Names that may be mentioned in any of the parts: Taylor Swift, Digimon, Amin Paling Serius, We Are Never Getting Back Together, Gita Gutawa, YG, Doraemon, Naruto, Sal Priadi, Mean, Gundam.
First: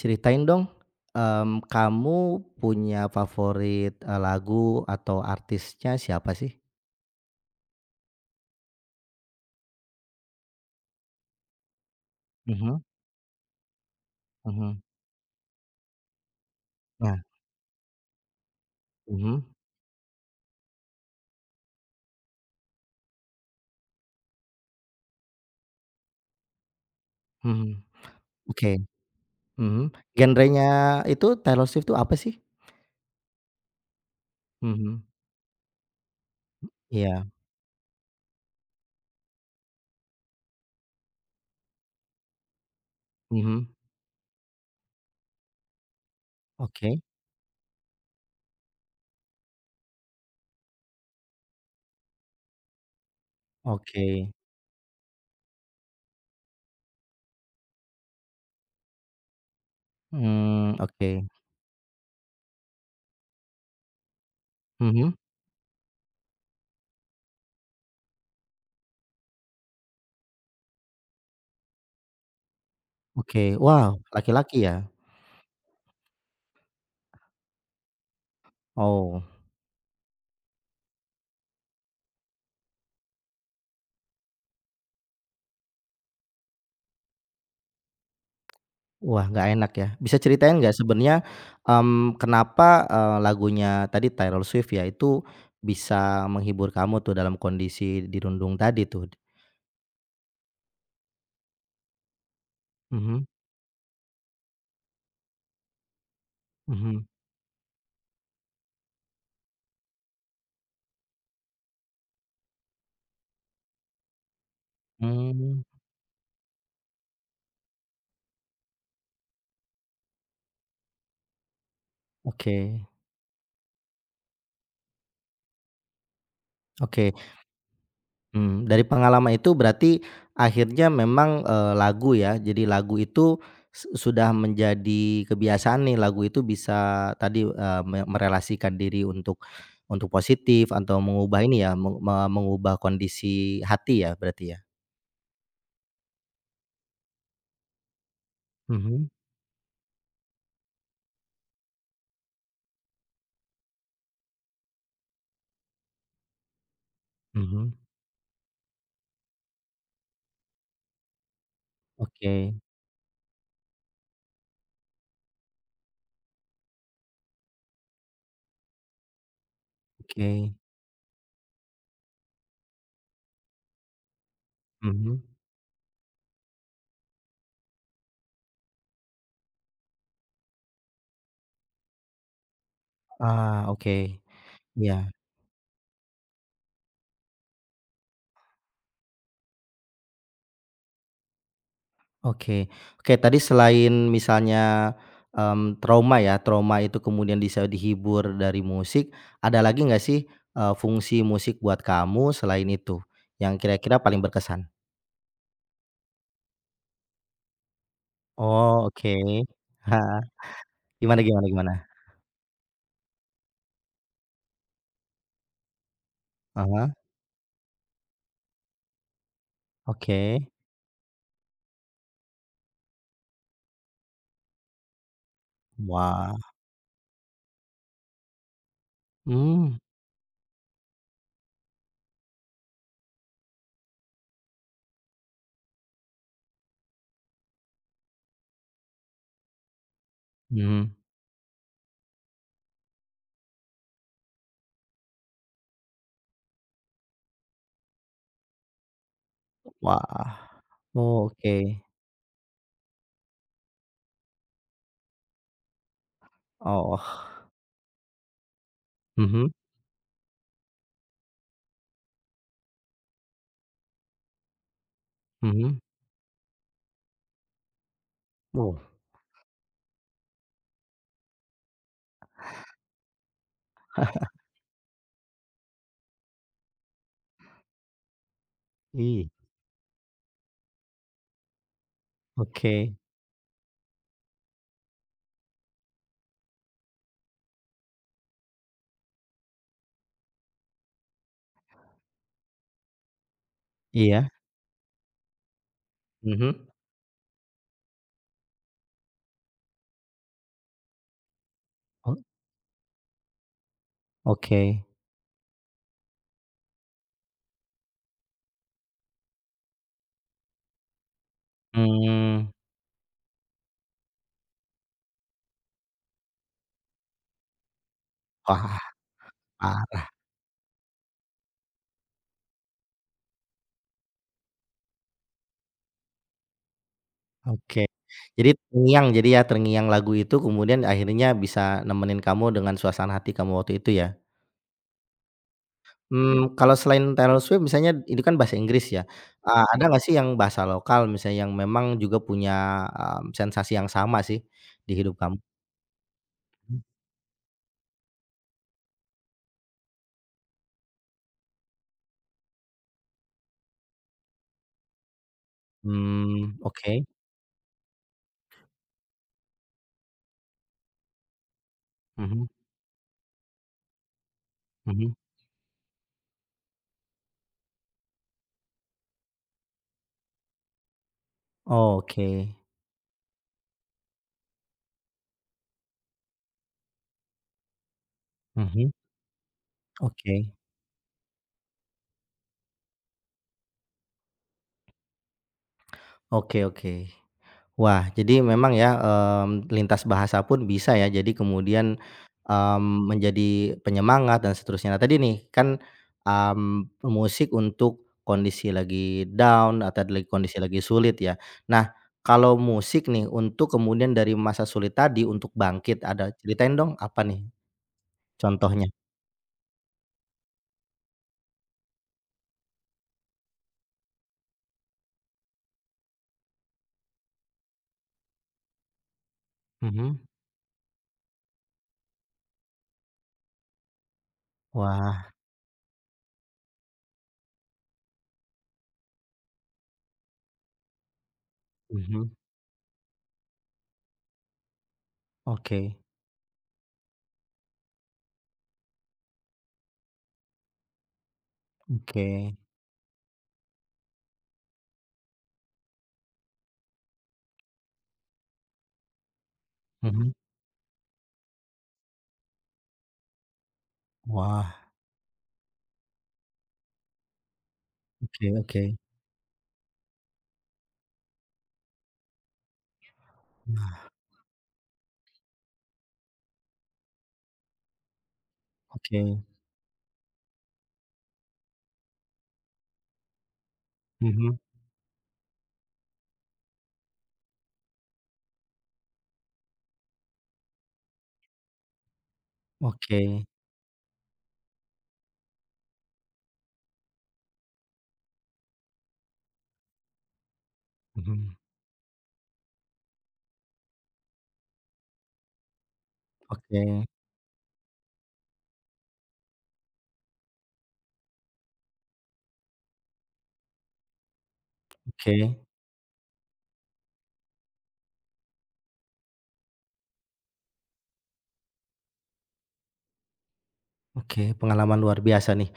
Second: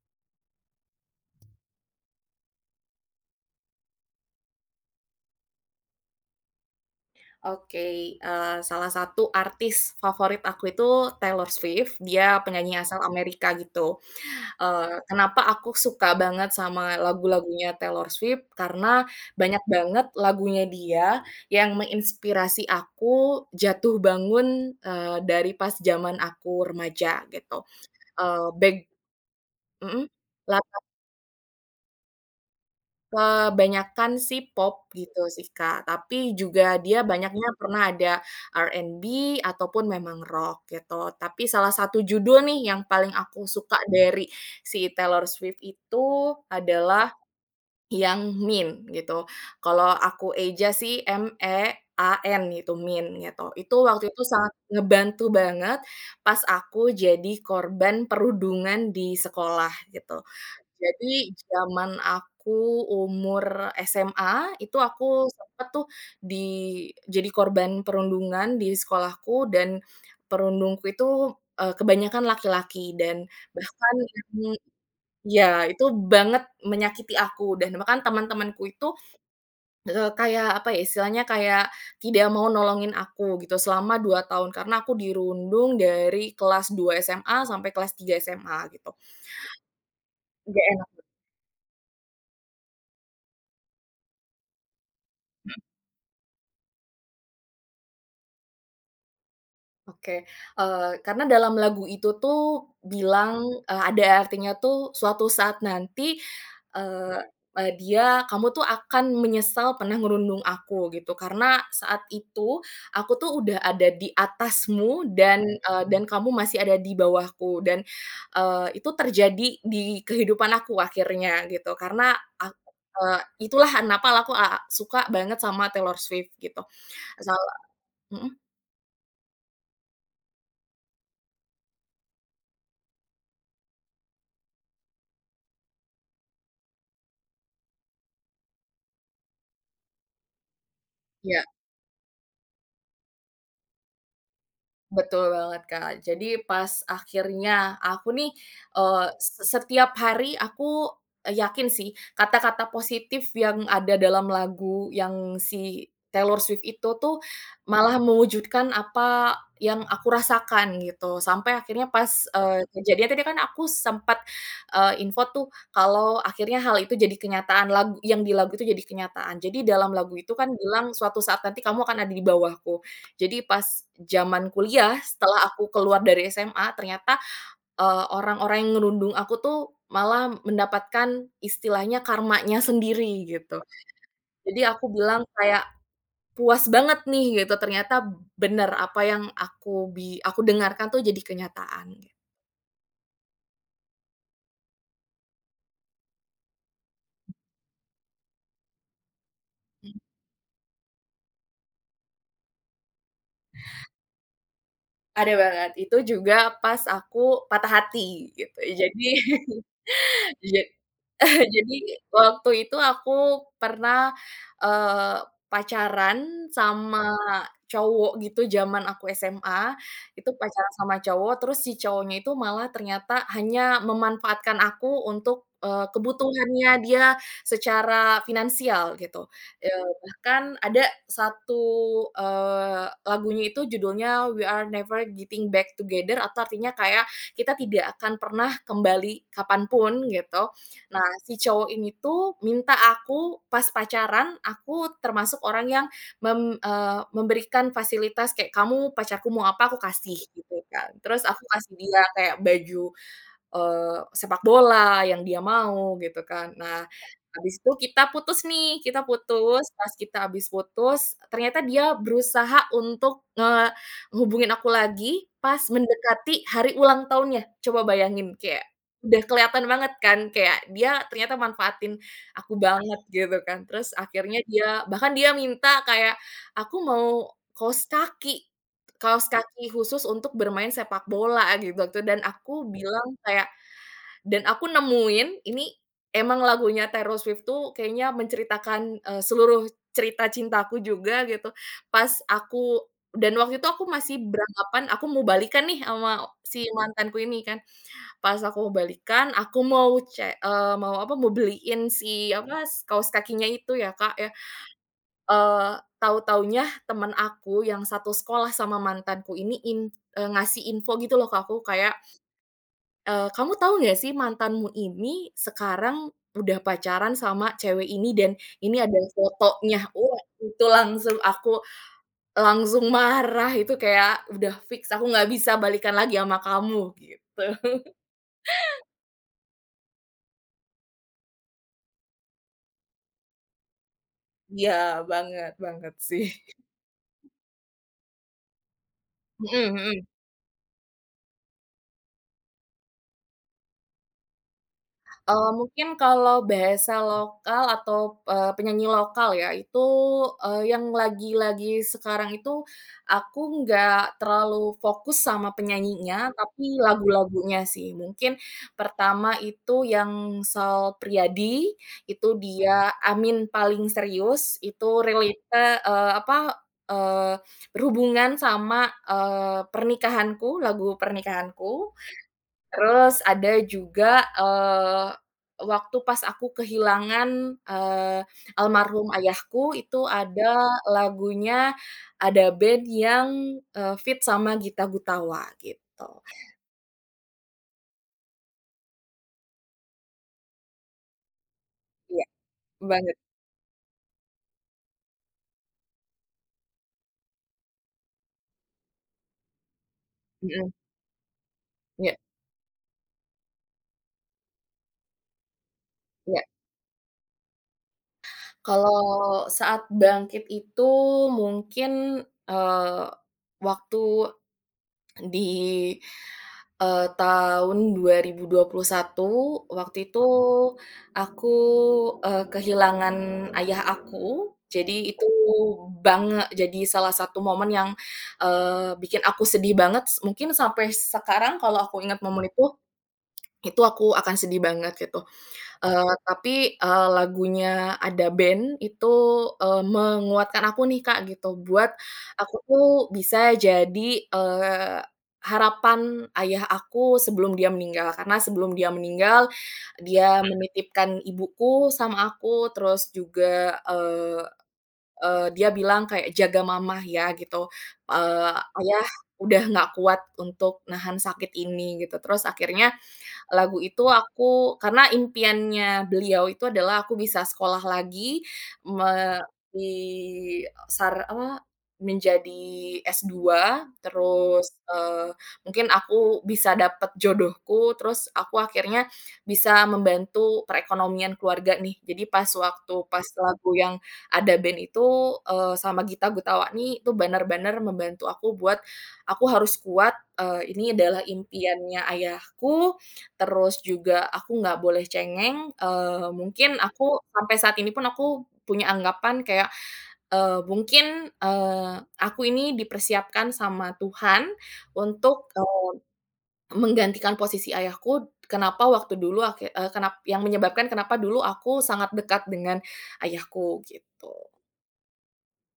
Ceritain dong, kamu punya favorit, lagu atau artisnya siapa sih? Oke, salah satu artis favorit aku itu Taylor Swift, dia Mhm penyanyi asal Amerika gitu. mhm. Kenapa aku suka banget sama Nah, lagu-lagunya Taylor Swift, karena mhm banyak banget lagunya dia yang menginspirasi aku jatuh bangun, dari pas zaman aku remaja gitu. mhm. Eee, back Oke, mhm. Mhm. Genrenya itu Taylor Swift itu apa sih? Kebanyakan sih pop Mhm. gitu sih, Kak, tapi juga dia Iya, banyaknya pernah ada R&B ataupun memang rock gitu. Tapi salah satu judul nih yang paling aku mhm. suka dari si Taylor Swift itu Oke adalah yang "Mean" gitu. Kalau aku eja sih Mean gitu, Mean gitu. Itu oke. waktu itu sangat ngebantu banget pas aku jadi korban perundungan di sekolah gitu. Oke. Jadi zaman aku umur SMA, itu Mhm, aku sempet tuh di jadi korban perundungan di sekolahku, dan perundungku itu, kebanyakan laki-laki. Dan oke. Wow, bahkan laki-laki ya? iya, itu banget menyakiti aku dan bahkan teman-temanku itu, Oh. Kayak apa ya, istilahnya kayak tidak mau nolongin aku gitu selama 2 tahun karena aku dirundung dari kelas 2 SMA sampai kelas 3 SMA gitu. Wah, nggak enak ya. Bisa ceritain nggak Nggak. sebenarnya, kenapa, lagunya tadi Taylor Swift ya, itu bisa menghibur kamu tuh dalam kondisi dirundung tadi tuh? Oke, karena dalam lagu itu tuh Mhm bilang, ada artinya tuh suatu saat nanti, mhm, eee eee, dia kamu tuh akan menyesal pernah ngerundung aku gitu, karena saat itu aku tuh udah ada di atasmu, dan, hmm. eee, dan kamu masih ada di bawahku, dan itu terjadi di kehidupan aku akhirnya gitu karena ak Oke eee, itulah kenapa aku suka banget sama Taylor Swift gitu. oke. asal mhm? Dari pengalaman itu berarti akhirnya memang, lagu ya, jadi lagu itu sudah menjadi kebiasaan nih, lagu itu bisa tadi, merelasikan diri untuk positif atau mengubah Iya. ini ya, mengubah kondisi hati ya, berarti ya? Betul banget, Kak. Jadi pas akhirnya aku nih, eee, Mhm se setiap hari aku yakin sih kata-kata positif yang ada dalam lagu yang si Taylor Swift itu tuh mhm. malah mewujudkan apa yang aku rasakan gitu. Sampai akhirnya pas, Oke kejadian tadi kan aku sempat, info tuh kalau akhirnya hal itu jadi kenyataan, lagu yang di lagu itu jadi kenyataan. Jadi dalam lagu itu kan oke. bilang, "Suatu saat nanti kamu akan ada di bawahku." Jadi pas zaman kuliah Mhm. setelah aku keluar dari SMA ternyata, orang-orang yang ngerundung aku tuh malah mendapatkan istilahnya karmanya sendiri gitu. Ah, oke. Jadi aku Ya. bilang kayak, "Puas banget nih," gitu, ternyata bener apa yang aku dengarkan tuh jadi kenyataan gitu. Oke oke, tadi selain misalnya, trauma ya, trauma itu kemudian bisa dihibur dari musik, ada lagi nggak sih, fungsi musik buat kamu selain itu? Yang kira-kira paling berkesan? Ada banget, itu juga pas aku patah hati gitu, Oh, jadi oke. Heeh, ja gimana gimana gimana? Jadi waktu itu aku pernah, eee, pacaran Ah, sama cowok gitu zaman aku SMA, oke. itu pacaran sama cowok, terus si cowoknya itu malah ternyata hanya memanfaatkan aku untuk, Wah. kebutuhannya dia secara finansial gitu. Hmm. Bahkan ada satu, lagunya itu judulnya We Are Never Getting Back Together atau artinya kayak kita tidak akan pernah kembali kapanpun gitu. Mhm. Nah, si cowok ini tuh minta aku pas pacaran, aku termasuk orang yang memberikan fasilitas kayak, "Kamu pacarku mau apa aku kasih," Wah. gitu kan. Oh, Terus aku oke. kasih dia kayak baju sepak bola yang dia mau gitu kan. Nah, ya. Oh. Habis itu kita putus nih, kita Mhm putus, pas kita habis putus, ternyata dia berusaha untuk ngehubungin aku lagi pas mhm. mendekati hari ulang tahunnya. Coba bayangin kayak Oh. udah kelihatan banget kan kayak dia ternyata manfaatin aku banget gitu kan. Terus akhirnya dia bahkan dia minta kayak, "Aku mau kaos kaki Ih. kaos kaki khusus untuk bermain sepak bola," gitu, gitu. Oke. Dan aku nemuin ini emang lagunya Taylor Swift tuh kayaknya menceritakan, seluruh cerita cintaku juga gitu. Pas aku Dan waktu itu aku masih Iya. beranggapan aku mau balikan nih sama Mhm. si mantanku ini kan. Pas aku mau balikan, aku mau mau apa, mau beliin o si apa, kaos kakinya itu ya, Kak, ya. oke, Tahu-tahunya teman aku yang satu sekolah sama mantanku ini, ngasih info gitu loh ke aku kayak, Hmm. Kamu tahu nggak sih mantanmu ini sekarang udah pacaran sama cewek ini, dan ini Wah. ada fotonya." Wah, itu langsung aku langsung marah, itu kayak udah fix aku nggak bisa balikan lagi sama kamu, gitu. Oke. Jadi terngiang jadi ya, terngiang lagu itu kemudian akhirnya bisa nemenin kamu dengan suasana hati kamu waktu itu ya? Iya, banget banget sih. Kalau selain Taylor Swift misalnya itu kan bahasa Inggris ya, Mhm ada nggak mhm. sih yang bahasa lokal misalnya yang memang juga punya, sensasi yang sama sih di hidup kamu? Mungkin kalau bahasa lokal atau, penyanyi lokal ya, itu, yang lagi-lagi sekarang itu aku nggak terlalu fokus sama penyanyinya, tapi Oke. lagu-lagunya sih. Mungkin pertama itu yang Sal Priadi, itu Mhm dia Amin Paling Serius, itu mhm. relate, apa, eee, berhubungan sama, pernikahanku, lagu pernikahanku. Oke. Terus ada juga, eee, waktu pas aku kehilangan, eee, Mhm, almarhum ayahku itu oke. ada lagunya, ada band yang, feat sama Gita Gutawa gitu. Oke oke. Wah, jadi memang ya, lintas bahasa pun bisa ya, jadi kemudian, Iya, mmm, banget, menjadi penyemangat dan seterusnya. Nah, tadi nih kan, musik untuk kondisi lagi down atau lagi kondisi mhm, lagi sulit ya. Nah, iya kalau musik nih untuk kemudian dari masa sulit tadi untuk bangkit, ada iya. ceritain dong apa nih contohnya? Kalau saat bangkit itu mungkin, eee, waktu di tahun 2021 waktu Mhm. itu aku, kehilangan ayah aku. Jadi Wah, itu jadi salah satu momen yang, bikin aku sedih banget. Mungkin sampai sekarang kalau aku ingat mhm, momen itu aku akan sedih banget gitu. oke Tapi, lagunya ada band itu, menguatkan aku nih, Kak, gitu, buat oke, aku tuh bisa jadi, harapan ayah aku sebelum dia meninggal. Karena sebelum dia meninggal, mhm, dia, mhm, menitipkan ibuku sama aku. Terus juga, eee wah, eee, dia bilang kayak, "Jaga mama ya," gitu, oke eee, oke, "Ayah udah nggak kuat untuk nahan sakit ini," gitu. Terus akhirnya lagu itu wah, aku karena impiannya beliau itu adalah aku bisa sekolah lagi, oke, me di sar apa, menjadi S2, mhm. terus, mungkin aku bisa dapat jodohku, terus aku akhirnya bisa membantu perekonomian keluarga nih. Jadi pas waktu Oke, pas lagu yang ada band itu, sama Gita Gutawa nih itu benar-benar membantu aku buat, aku harus kuat, ini adalah mhm, impiannya ayahku. Terus juga aku nggak boleh cengeng. Mungkin oke aku, sampai saat ini pun, aku punya anggapan kayak, mungkin, aku ini dipersiapkan sama Tuhan untuk, oke menggantikan posisi ayahku. Kenapa waktu dulu aki eee, kenap yang menyebabkan kenapa dulu aku sangat dekat dengan ayahku, gitu. oke, pengalaman luar biasa nih.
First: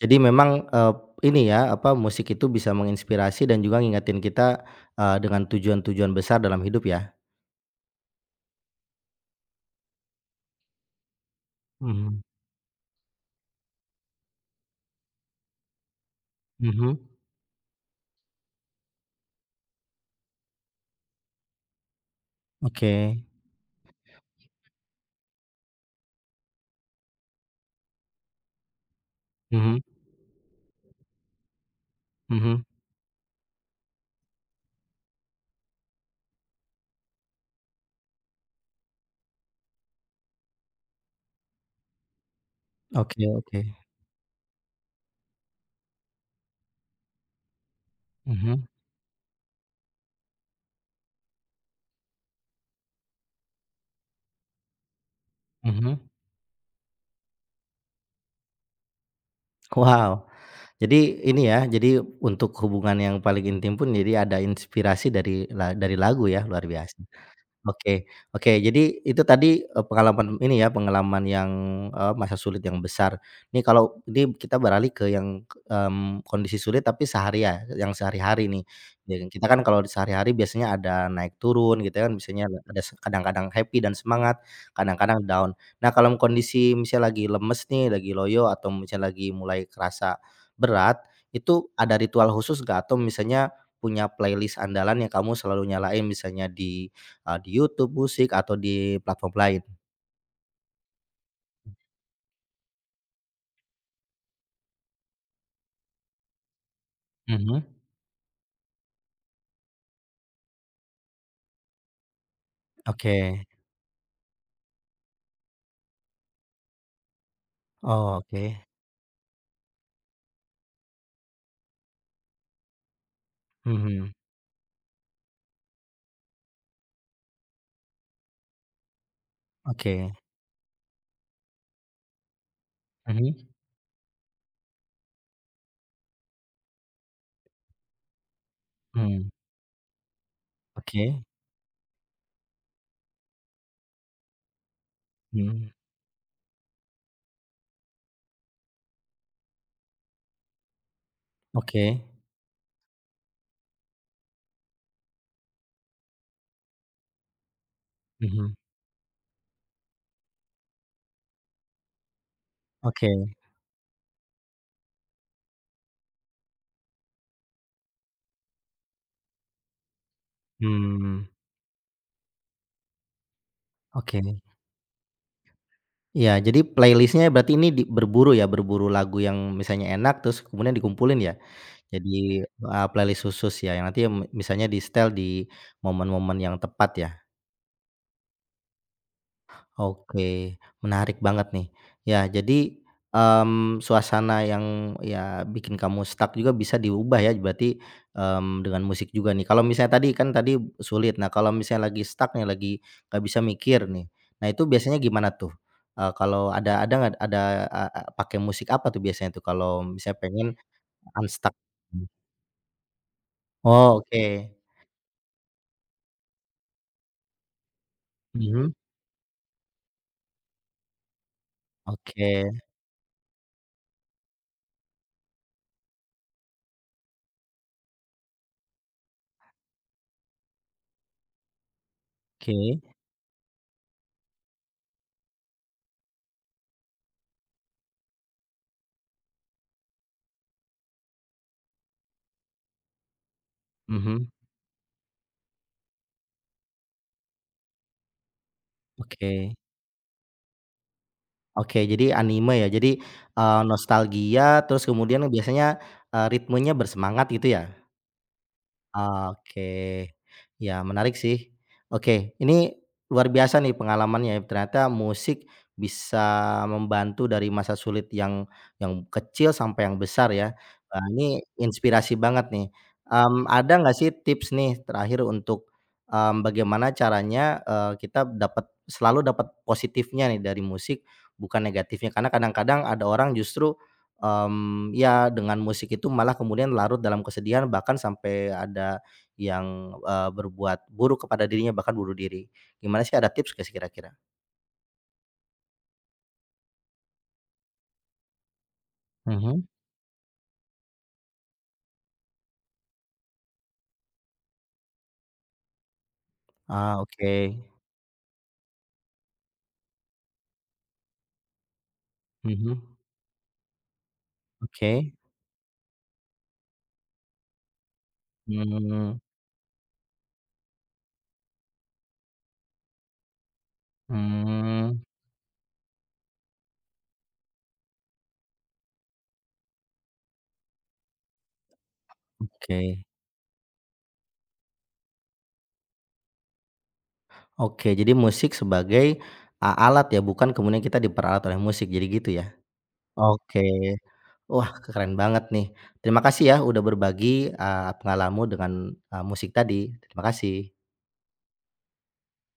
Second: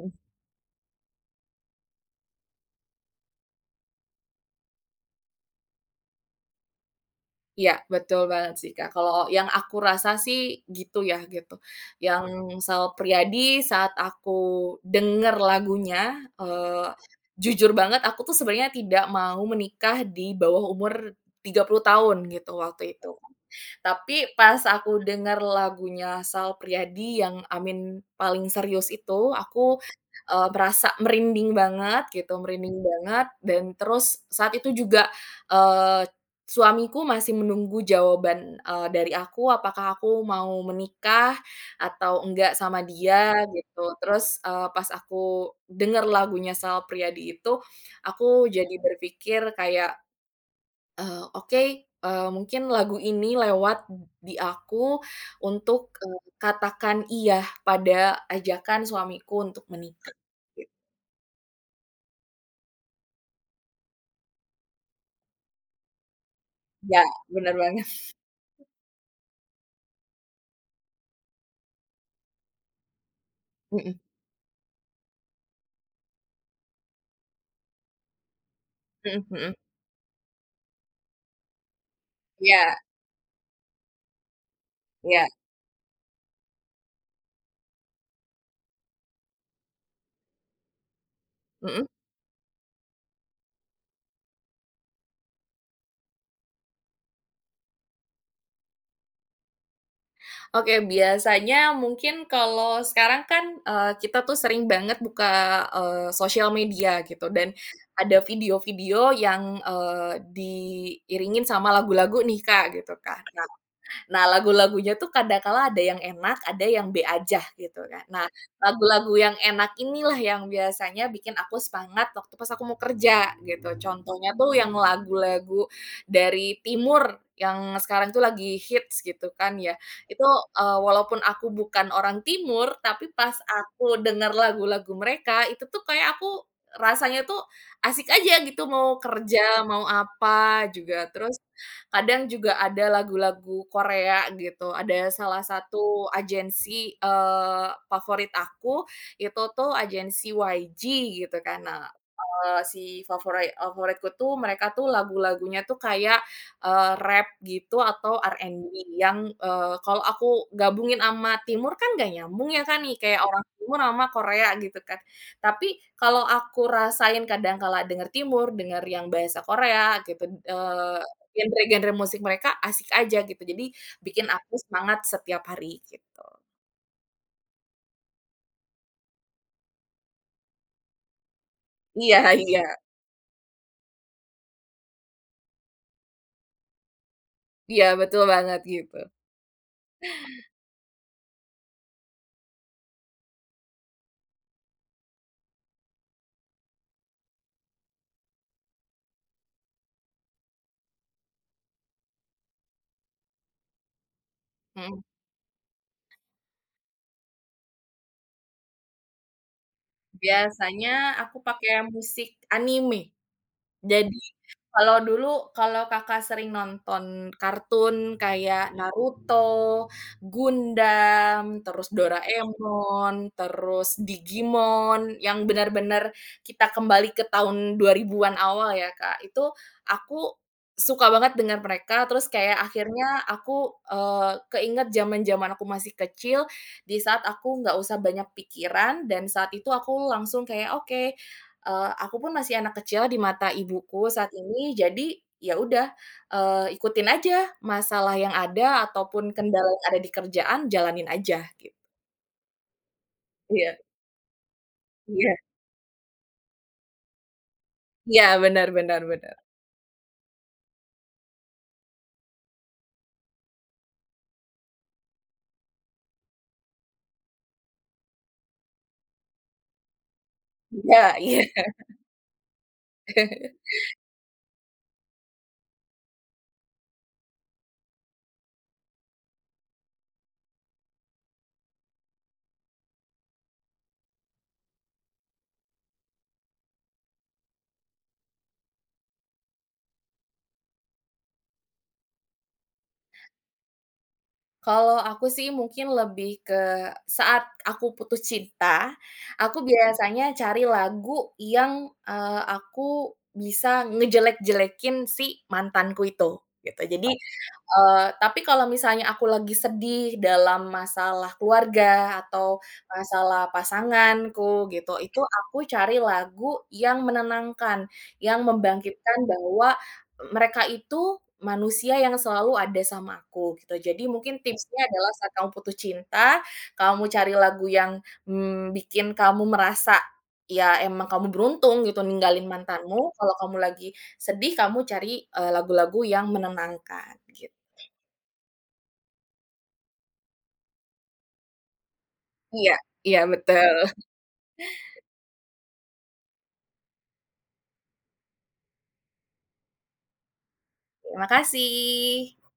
Jadi memang, ini ya, apa, musik itu bisa menginspirasi dan juga ngingetin kita, dengan tujuan-tujuan besar dalam hidup ya? Iya, betul banget sih, Kak. Kalau yang aku rasa sih gitu ya, gitu. Mhm, Yang Sal Priadi, saat aku denger lagunya, mhm, jujur banget aku tuh sebenarnya tidak mau menikah di bawah umur 30 tahun gitu waktu itu. oke, Tapi pas aku denger lagunya Sal Priadi yang Amin Paling Serius itu, aku, mhm merasa merinding banget gitu, mhm, merinding banget. Dan terus saat itu juga, eee, suamiku masih menunggu jawaban, dari aku apakah aku mau menikah atau enggak sama oke dia oke, gitu. Terus, pas aku denger lagunya Sal Priadi itu, aku mhm jadi berpikir kayak, Oke, mungkin lagu ini lewat di aku untuk, mhm. Katakan iya pada ajakan suamiku untuk menikah Wow, gitu." jadi ini ya, jadi untuk hubungan yang paling intim pun jadi ada inspirasi dari dari lagu ya, luar biasa. Ya, benar banget. Oke oke. Jadi itu tadi, pengalaman ini ya, pengalaman yang, masa sulit yang besar. Nih Mhm kalau ini kita beralih ke yang, kondisi sulit tapi sehari ya, yang sehari-hari nih. Ya mhm kan, kita mhm. kan kalau di sehari-hari biasanya ada naik turun gitu ya kan, biasanya ada Iya ada se- kadang-kadang happy dan semangat, kadang-kadang iya, down. Nah kalau kondisi misalnya lagi lemes nih, lagi loyo atau misalnya lagi mulai kerasa berat, itu mhm. ada ritual khusus nggak? Atau misalnya punya playlist andalan yang kamu selalu nyalain misalnya di YouTube musik atau di platform lain? Oke, biasanya mungkin kalau sekarang kan, kita tuh sering banget buka, sosial media gitu, dan Mhm. ada video-video yang, diiringin sama lagu-lagu nih Kak, gitu Oke. kan. Nah, lagu-lagunya tuh kadangkala ada yang enak, ada yang B aja gitu kan. Oh, Nah, oke. lagu-lagu yang enak inilah yang biasanya bikin aku semangat waktu pas aku mau kerja gitu. Mhm. Contohnya tuh yang lagu-lagu dari timur yang sekarang tuh lagi hits gitu kan ya. Oke. Itu, walaupun aku bukan orang timur, tapi pas Mhm. aku denger lagu-lagu mereka itu tuh kayak aku rasanya tuh asik aja gitu mau Mmm, kerja, mau apa juga. oke. Terus kadang juga ada lagu-lagu Korea gitu, ada salah Mhm. satu agensi, favorit aku, itu tuh agensi YG gitu kan. Nah, Oke. eee, si favori eee, favoritku tuh mereka tuh lagu-lagunya tuh kayak, rap gitu atau Mhm. R&B yang, kalau aku gabungin sama timur kan nggak nyambung ya kan nih, kayak Oke. orang timur sama Korea gitu kan. Tapi kalau aku rasain kadang kala denger timur, denger yang bahasa Korea gitu, Mmm, genre-genre musik mereka asik aja gitu, jadi oke. bikin aku semangat setiap hari gitu. Iya, jadi playlist-nya berarti ini di berburu ya, berburu lagu yang misalnya enak terus kemudian dikumpulin ya? Jadi, Iya iya, playlist khusus ya yang nanti misalnya di-setel di momen-momen yang tepat ya? iya betul banget gitu, Oke, menarik banget nih. Ya, jadi, suasana yang ya bikin kamu stuck juga bisa diubah ya berarti, dengan musik juga nih. Kalau misalnya tadi kan tadi sulit, nah kalau misalnya lagi stuck nih, lagi nggak bisa mikir nih, nah itu biasanya mhm. gimana tuh? Kalau ada nggak ada, eee eee, pakai musik apa tuh biasanya tuh kalau misalnya pengen Biasanya aku unstuck? pakai musik anime. Oh, Jadi, oke. kalau dulu, kalau Kakak sering nonton kartun Mhm, kayak Naruto, Gundam, terus oke Doraemon, terus Digimon, yang benar-benar kita kembali ke tahun 2000-an awal ya, Kak, itu aku suka banget dengan mereka, terus kayak oke, akhirnya aku, keinget zaman-zaman aku masih kecil, di saat aku nggak usah banyak pikiran, dan saat itu aku langsung kayak, "Oke, aku pun masih anak kecil di mata ibuku mhm, saat ini, jadi ya udah, ikutin aja masalah yang ada ataupun oke. kendala yang ada di kerjaan, jalanin aja Oke, jadi anime ya. Jadi, iya nostalgia terus kemudian iya biasanya, ritmenya bersemangat gitu ya? iya, benar benar benar. Oke, ya menarik sih. Oke, ini luar biasa nih pengalamannya. Ternyata musik bisa membantu dari masa sulit yang kecil sampai yang besar ya. Iya Wah, iya. ini inspirasi banget nih. Ada nggak sih tips nih terakhir untuk, bagaimana caranya, kita dapat selalu dapat positifnya nih dari musik, bukan negatifnya? Karena kadang-kadang ada orang justru ya dengan musik itu malah kemudian larut dalam kesedihan bahkan sampai ada yang, berbuat buruk kepada dirinya bahkan bunuh diri. Gimana sih ada tips nggak sih kira-kira? Kalau aku sih mungkin lebih ke saat aku putus cinta, aku Mhm. biasanya cari lagu yang, aku bisa ngejelek-jelekin si mantanku itu, gitu. Ah, Jadi oke. Tapi kalau misalnya aku lagi sedih dalam masalah keluarga atau Mhm, masalah pasanganku gitu, oke. itu aku cari lagu yang menenangkan, yang Mmm, membangkitkan bahwa mereka itu manusia yang selalu ada sama aku gitu. Jadi mungkin tipsnya mmm, adalah saat kamu putus cinta, kamu cari lagu yang, bikin kamu merasa ya emang kamu beruntung gitu ninggalin mantanmu. oke. Kalau kamu lagi sedih, kamu cari, lagu-lagu yang menenangkan Oke, jadi musik sebagai alat ya bukan kemudian kita diperalat oleh musik jadi gitu ya? iya iya Oke. betul. Wah keren banget nih. Terima kasih ya udah berbagi, pengalamanmu dengan, musik tadi. Terima kasih. Terima kasih.